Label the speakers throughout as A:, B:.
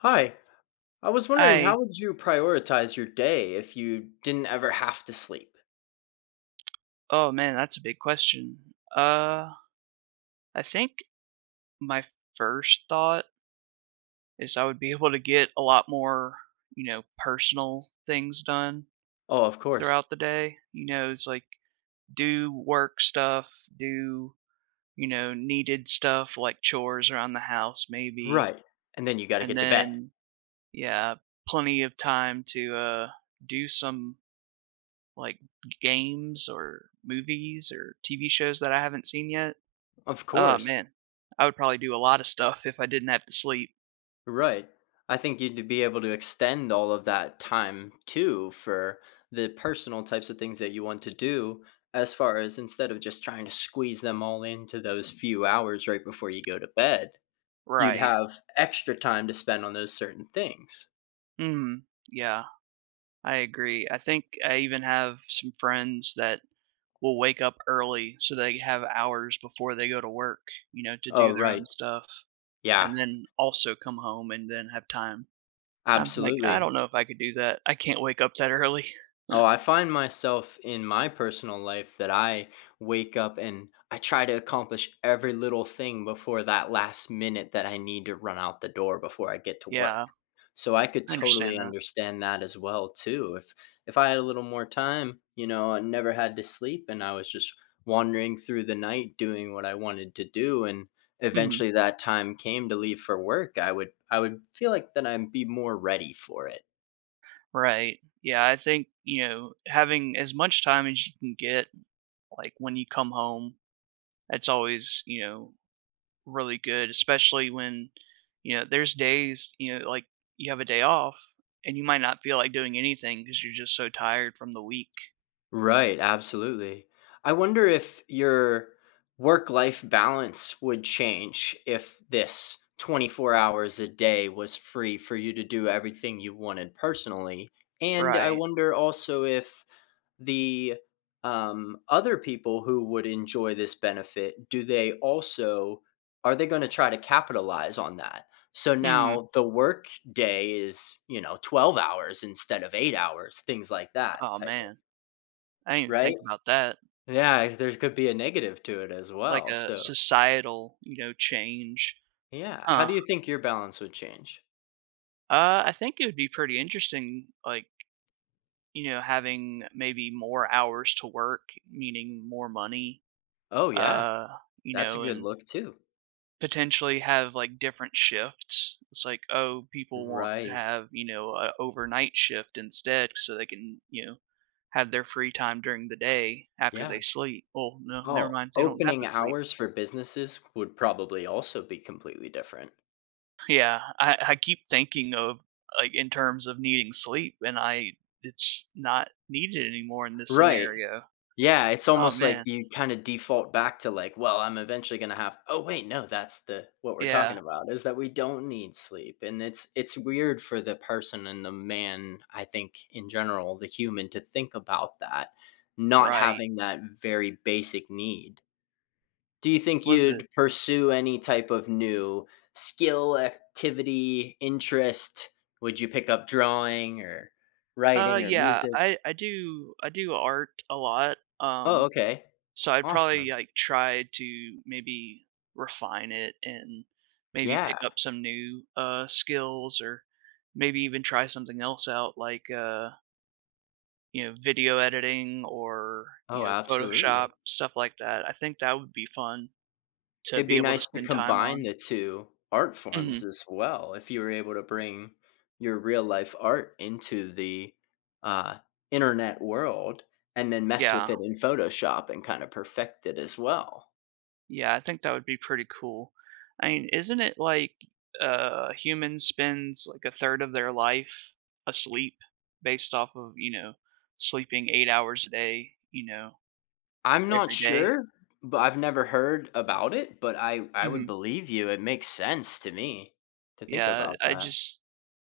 A: Hi, I was wondering
B: I
A: how would you prioritize your day if you didn't ever have to sleep?
B: Oh, man, that's a big question. Uh, I think, my first thought is I would be able to get a lot more, you know, personal things done
A: Oh, of course.
B: throughout the day, you know, it's, like, do work stuff, do, you know, needed stuff, like chores around the house maybe,
A: Right, and then you gotta
B: and
A: get to bed.
B: then, yeah, plenty of time to, uh, do some Like, g games, or movies, or TV shows that I haven't seen yet.
A: Of
B: Oh,
A: course.
B: man, I would probably do a lot of stuff if I didn't have to sleep.
A: Right, I think you'd to be able to extend all of that time, too, for the personal types of things that you want to do, as far as instead of just trying to squeeze them all into those few hours right before you go to bed, you'd
B: Right.
A: have extra time to spend on those certain things.
B: Mm, yeah, I agree, I think I even have some friends that will wake up early so they have hours before they go to work, you know, to
A: Oh,
B: do their own
A: right,
B: stuff,
A: yeah.
B: and then also come home, and then have time. I'm like, "I don't
A: Absolutely.
B: know if I could do that. I can't wake up that early."
A: Oh, I find myself, in my personal life, that I wake up and I try to accomplish every little thing before that last minute that I need to run out the door before I get to
B: Yeah,
A: work, so I could
B: I understand
A: totally
B: that.
A: understand that as well too. If if I had a little more time, you know, and never had to sleep, and I was just wandering through the night doing what I wanted to do, and
B: Mhm.
A: eventually that time came to leave for work, I would I would feel like that I'd be more ready for it.
B: Right. Yeah, I think, you know, having as much time as you can get, like, when you come home, it's always, you know, really good, especially when, you know, there's days you know, like, you have a day off, and you might not feel like doing anything 'cause you're just so tired from the week.
A: Right, absolutely, I wonder if your work-life balance would change if this 24 hours a day was free for you to do everything you wanted personally, and I
B: Right.
A: wonder also if the, um, other people who would enjoy this benefit, do they also are they gonna try to capitalize on that? So,
B: Hmm.
A: now the workday is, you know, 12 hours instead of 8 hours, things like that
B: Oh,
A: type of
B: man, I didn't
A: Right,
B: think about that.
A: yeah, there could be a negative to it as
B: Like
A: well,
B: a,
A: so
B: societal, you know, change.
A: Yeah. How
B: Huh?
A: do you think your balance would change?
B: Uh, I think it would be pretty interesting, like, you know, having maybe more hours to work, meaning more money,
A: Oh, yeah,
B: uh, you
A: that's a
B: know
A: good
B: and
A: look too.
B: potentially have, like, different shifts. It's like, oh, people want to
A: Right.
B: have, you know, a overnight shift instead so they can, you know, have their free time during the day after
A: Yeah.
B: they sleep. Oh, no never
A: Oh,
B: mind, they don't have
A: opening
B: to sleep.
A: hours for businesses would probably also be completely different.
B: Yeah. I I keep thinking of, like, in terms of needing sleep, and I it's not needed anymore in this
A: Right.
B: scenario.
A: Yeah, it's
B: Oh,
A: almost like
B: man.
A: you kinda default back to, like, "Well, I'm eventually gonna have oh, wait, no. That's the" what we're
B: Yeah.
A: talking about, is that we don't need sleep. And it's it's weird for the person and the man, I think, in general the human to think about that, not
B: Right.
A: having that very basic need. Do you think
B: Was it
A: you'd pursue any type of new skill, activity, interest? Would you pick up drawing, or
B: Uh,
A: writing, or
B: yeah.
A: music?
B: I I do I do art a lot,
A: Oh,
B: um,
A: okay.
B: so I'd probably,
A: Awesome.
B: like, try to maybe refine it and maybe
A: Yeah.
B: pick up some new, uh, skills or maybe even try something else out like, uh you know, video editing or, you
A: Oh,
B: know, Photoshop,
A: absolutely.
B: stuff like that. I think that would be fun to
A: It'd
B: be
A: be
B: able to
A: nice to
B: spend time
A: combine
B: on.
A: the 2 art forms,
B: Mhm.
A: as well, if you were able to bring your real-life art into the, uh, internet world and then mess with
B: Yeah.
A: it in Photoshop and kinda perfect it as well.
B: Yeah, I think that would be pretty cool. I mean, isn't it, like, uh, humans spends, like, 1/3 of their life asleep, based off of, you know, sleeping 8 hours a day, you know,
A: I'm not
B: every day?
A: sure, but I've never heard about it, but I I would
B: Mhm.
A: believe you. It makes sense to me, to think
B: Yeah,
A: about
B: I
A: that.
B: just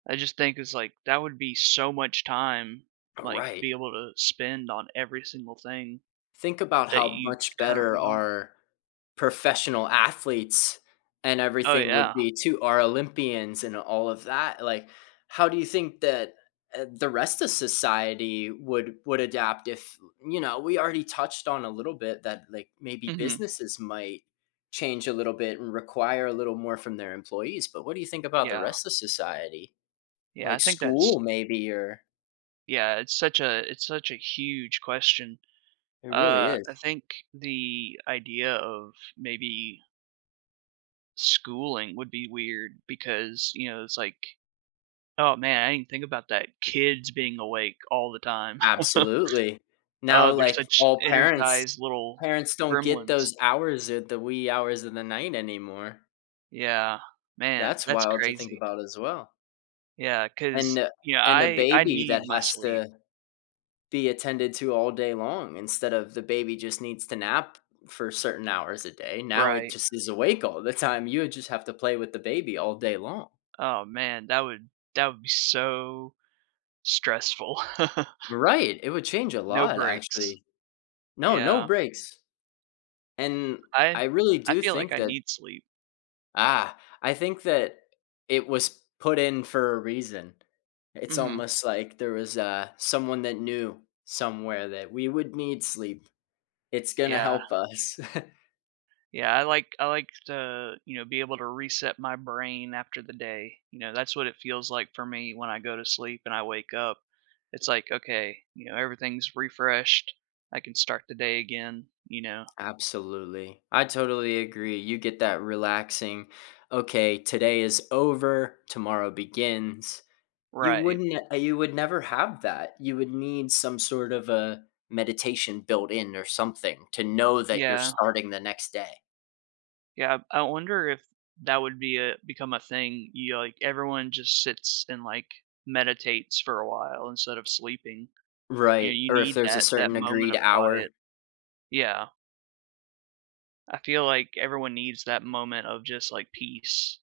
B: I just think it's like that would be, so much time,
A: Oh,
B: like, to
A: right.
B: be able to spend on every single thing
A: Think about
B: that
A: how
B: you
A: much better
B: currently don't.
A: our professional athletes and
B: Oh,
A: everything would
B: yeah.
A: be too our Olympians, and all of that, like, how do you think that, eh, the rest of society would would adapt if you know, we already touched on a little bit that, like, maybe
B: Mhm.
A: businesses might change a little bit, and require a little more from their employees, but what do you think about the
B: Yeah.
A: rest of society?
B: Yeah, I
A: Like,
B: think that's
A: school maybe or
B: Yeah, it's such a it's such a huge question,
A: It really
B: uh,
A: is.
B: I think the idea of maybe Schooling would be weird because, you know, it's like Oh, man, I didn't think about that, kids being awake all the time.
A: Absolutely, now,
B: Oh, they're
A: like,
B: such
A: all parents
B: energized little
A: parents don't get
B: gremlins.
A: those hours or the wee hours of the night anymore.
B: Yeah. Man,
A: That's
B: that's
A: wild to think
B: crazy.
A: about as well.
B: Yeah.
A: And
B: 'Cause,
A: a
B: you know,
A: and a
B: I I
A: baby that
B: need my
A: has
B: sleep.
A: to be attended to all day long instead of the baby just needs to nap for certain hours a day, now it
B: Right.
A: just is awake all the time. You would just have to play with the baby all day long.
B: Oh, man. That would that would be so stressful.
A: Right. It would change a
B: No
A: lot,
B: breaks.
A: actually. No, no
B: Yeah.
A: breaks. And
B: I
A: I really
B: I
A: do
B: feel like
A: think
B: I
A: that
B: need sleep.
A: Ah. I think that it was put in for a reason. It's
B: Mhm.
A: almost like there was, uh, someone that knew somewhere that we would need sleep. It's gonna
B: Yeah.
A: help us.
B: Yeah. I like I like to, you know, be able to reset my brain after the day. You know, that's what it feels like for me when I go to sleep and I wake up. It's like, okay, you know, everything's refreshed, I can start the day again, you know?
A: Absolutely. I totally agree. You get that relaxing "Okay, today is over. Tomorrow begins." You
B: Right.
A: wouldn't n uh, you would never have that. You would need some sort of a meditation built in or something to know that you're
B: Yeah.
A: starting the next day.
B: Yeah. I wonder if that would be a become a thing. You know, like, everyone just sits and, like, meditates for a while instead of sleeping. You know,
A: Right.
B: you
A: Or if
B: need
A: there's a
B: that that
A: certain
B: moment
A: agreed
B: of
A: hour.
B: quiet. Yeah. I feel like everyone needs that moment of just, like, peace,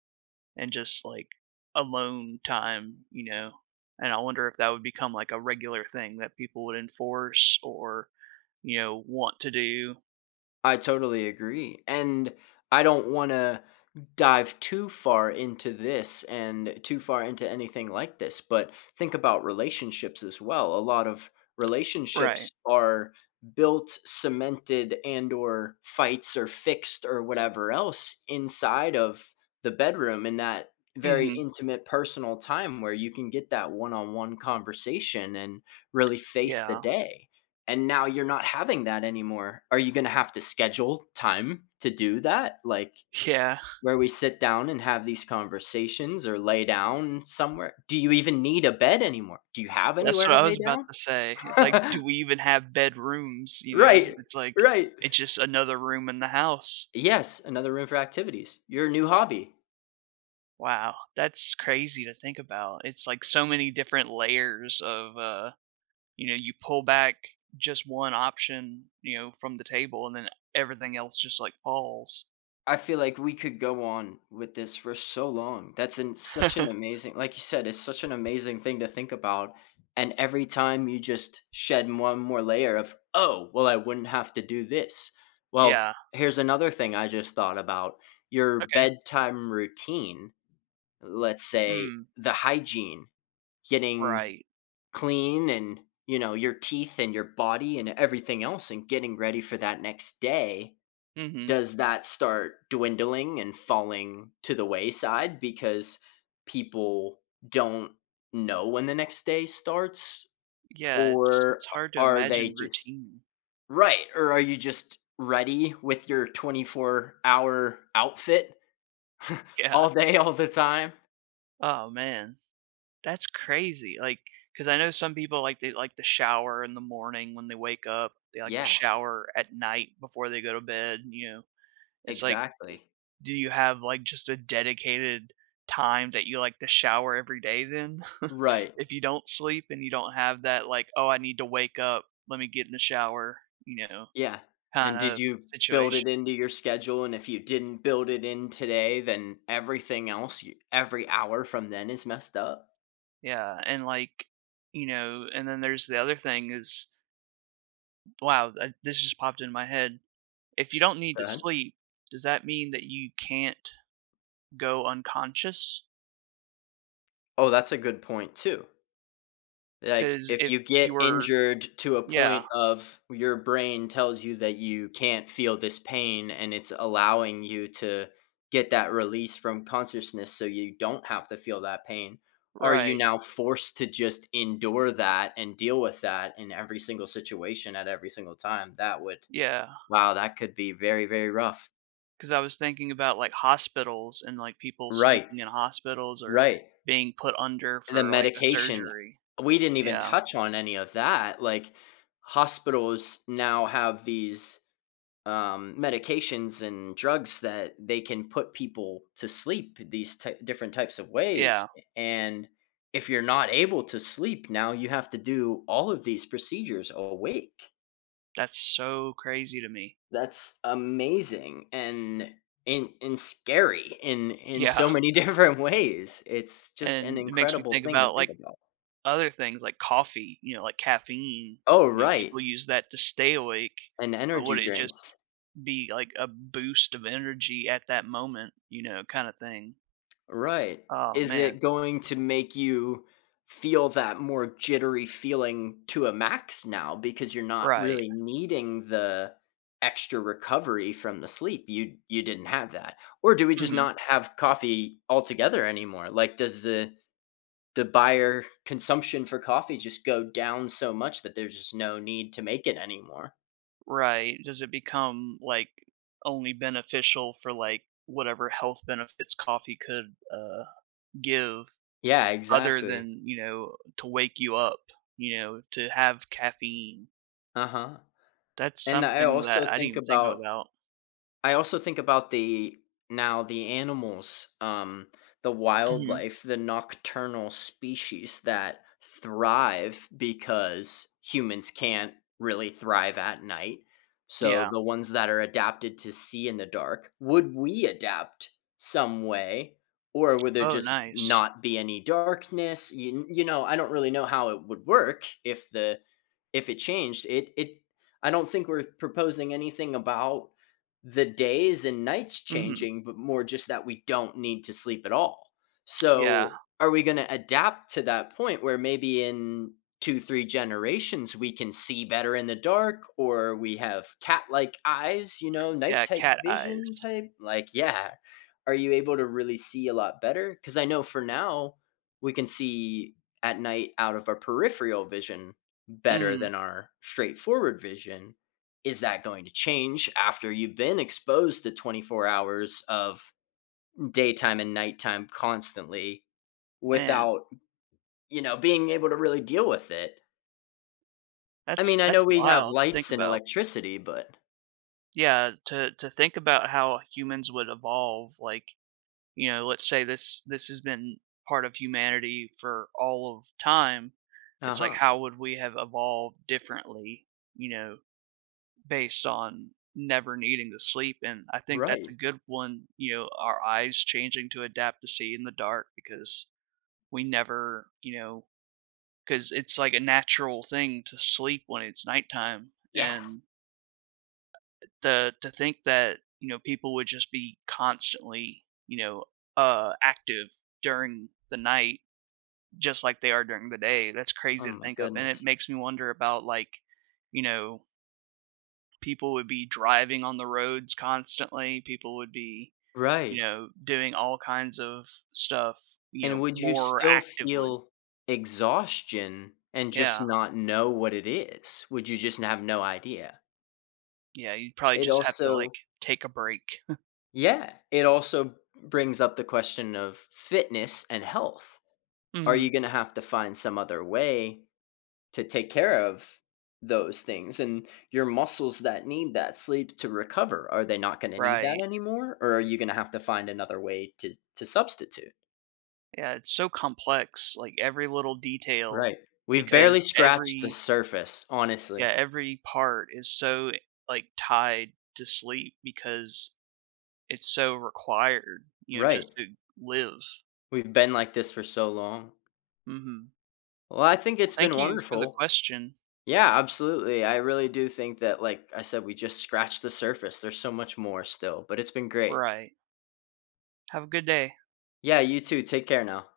B: and just, like, alone time, you know? And I wonder if that would become, like, a regular thing that people would enforce or, you know, want to do.
A: I totally agree, and I don't wanna dive too far into this and too far into anything like this but, think about relationships as well. A lot of relationships
B: Right.
A: are built, cemented, and/or fights or fixed or whatever else inside of the bedroom in that very
B: Mhm.
A: intimate personal time where you can get that one-on-one conversation and really face the
B: Yeah.
A: day, and now you're not having that anymore. Are you gonna have to schedule time to do that? Like,
B: Yeah.
A: where we sit down and have these conversations or lay down somewhere. Do you even need a bed anymore? Do you have
B: That's
A: anywhere
B: what
A: to
B: I was
A: lay
B: about to say. It's, like,
A: down?
B: do we even have bedrooms? You know?
A: Right.
B: It's like
A: Right.
B: it's, just another room in the house.
A: Yes. Another room for activities, your new hobby.
B: Wow. That's crazy to think about. It's like so many different layers of, uh, you know, you pull back just one option, you know, from the table, and then everything else just, like, falls.
A: I feel like we could go on with this for so long. That's an such an amazing like you said, it's such an amazing thing to think about, and every time you just shed one more layer of, "Oh! Well I wouldn't have to do this." Well,
B: Yeah.
A: here's another thing I just thought about: your
B: Okay.
A: bedtime routine. Let's say
B: Hmm.
A: the hygiene- getting
B: Right.
A: clean, and, you know, your teeth and your body and everything else, and getting ready for that next day-
B: Mhm.
A: does that start dwindling and falling to the wayside because people don't know when the next day starts,
B: Yeah. It's
A: or
B: it's
A: a
B: hard to
A: are they
B: imagine
A: just
B: routine.
A: Right, or are you just ready with your twenty-four-hour outfit
B: Yeah.
A: all day, all the time?
B: Oh, man. That's crazy. Like 'cause I know some people, like, they like to shower in the morning when they wake up; they like to
A: Yeah.
B: shower at night before they go to bed, you know? It's like, eh,
A: Exactly.
B: do you have, like, just a dedicated time that you like to shower every day then?
A: Right.
B: If you don't sleep and you don't have that, like, "Oh, I need to wake up. Let me get in the shower," you know,
A: Yeah. And did
B: kinda
A: you build it
B: situation
A: into your schedule, and if you didn't build it in today, then everything else y every hour from then is messed up?
B: Yeah. And, like, you know, and then there's the other thing is Wow. Uh, this just popped in my head. If you don't need
A: Go
B: to
A: ahead.
B: sleep, does that mean that you can't go unconscious?
A: Oh, that's a good point, too. Like,
B: 'Cause
A: if
B: if
A: you
B: you
A: get
B: were
A: injured to a
B: Yeah.
A: point of your brain tells you that you can't feel this pain, and it's allowing you to get that release from consciousness, so you don't have to feel that pain, are you
B: Right.
A: now forced to just endure that and deal with that in every single situation at every single time? That would
B: Yeah.
A: wow, that could be very, very rough.
B: 'Cause I was thinking about, like, hospitals and, like, people
A: Right.
B: sleeping in hospitals or
A: Right.
B: being put under
A: And the
B: for, like, a
A: medication.
B: surgery.
A: We didn't even
B: Yeah.
A: touch on any of that. Like, hospitals now have these, um, medications and drugs that they can put people to sleep th these ty different types of ways,
B: Yeah.
A: a and if you're not able to sleep, now you have to do all of these procedures awake.
B: That's so crazy to me.
A: That's amazing and and and scary in in
B: Yeah.
A: so many different ways. It's just an
B: And it makes me
A: incredible
B: think
A: thing to
B: about,
A: think
B: like,
A: about.
B: other things, like, coffee, you know, like, caffeine.
A: Oh,
B: You know,
A: right.
B: people use that to stay awake,
A: And
B: but would
A: energy
B: it just
A: drinks.
B: be, like, a boost of energy at that moment, you know, kinda thing.
A: Right.
B: Oh,
A: Is
B: man.
A: it going to make you feel that more jittery feeling to a max now, because you're not
B: Right.
A: really needing the extra recovery from the sleep- you you didn't have that- or do we just
B: Mhm.
A: not have coffee altogether anymore? Like, does the the buyer consumption for coffee just go down so much that there's just no need to make it anymore?
B: Right, does it become, like, only beneficial for, like, whatever health benefits coffee could, uh, give,
A: Yeah,
B: other
A: exactly.
B: than, you know, to wake you up, you know, to have caffeine.
A: Uh-huh,
B: That's
A: and I
B: something
A: also
B: that I didn't
A: think
B: even think
A: about
B: about.
A: I also think about the now the animals, um, the
B: Mhm.
A: wildlife, the nocturnal species that thrive because humans can't really thrive at night, so,
B: Yeah.
A: the ones that are adapted to see in the dark would we adapt some way, or would there
B: Oh
A: just
B: nice.
A: not be any darkness? Y you know, I don't really know how it would work if the if it changed. It it I don't think we're proposing anything about the days and nights
B: Mhm.
A: changing, but more just that we don't need to sleep at all.
B: Yeah.
A: So, are we gonna adapt to that point where maybe in 2, 3, generations, we can see better in the dark, or we have cat-like eyes, you know, night
B: Yeah,
A: type
B: cat
A: vision
B: eyes.
A: type? Like, yeah, are you able to really see a lot better? 'Cause I know for now, we can see at night out of our peripheral vision better
B: Mm.
A: than our straightforward vision, is that going to change after you've been exposed to 24 hours of m daytime and nighttime constantly,
B: Man.
A: without, you know, being able to really deal with it? I
B: That's
A: mean, I know
B: that's
A: we have
B: wild to think
A: lights and
B: about.
A: electricity, but
B: Yeah, to to think about how humans would evolve, like, you know, let's say this this has been part of humanity for all of time. It's like,
A: Uh-huh.
B: how would we have evolved differently, you know, based on never needing to sleep and I think that's
A: Right.
B: a good one, you know, our eyes changing to adapt to see in the dark because, we never you know, 'cause it's, like, a natural thing to sleep when it's nighttime,
A: Yeah.
B: and The to think that, you know, people would just be constantly, you know, uh, active during the night, just like they are during the day, that's
A: Oh
B: crazy to
A: my
B: think of, and it
A: goodness.
B: makes me wonder about, like, you know people would be driving on the roads constantly. People would be,
A: Right.
B: you know, doing all kinds of stuff, you
A: And
B: know,
A: would you
B: more
A: still
B: actively.
A: feel exhaustion, and just
B: Yeah.
A: not know what it is? Would you just have no idea?
B: Yeah, you'd probably
A: It
B: just have to, like,
A: also
B: take a break.
A: Yeah. It also br brings up the question of fitness and health. Are
B: Mhm.
A: you gonna have to find some other way to take care of those things, and your muscles that need that sleep to recover, are they not gonna need that
B: Right.
A: anymore, or are you gonna have to find another way to to substitute?
B: Yeah, it's so complex, like, every little detail,
A: Right, we've
B: because
A: barely scratched the
B: every
A: surface,
B: Yeah,
A: honestly.
B: every part is so, like, tied to sleep because it's so required, you know,
A: Right.
B: just to live.
A: We've been like this for so long.
B: Mhm.
A: Well, I think it's
B: Thank
A: been
B: you for the
A: wonderful,
B: question.
A: yeah, absolutely. I really do think that, like I said, we just scratched the surface, there's so much more still; but it's been great.
B: Right. Have a good day.
A: Yeah, you too, take care now.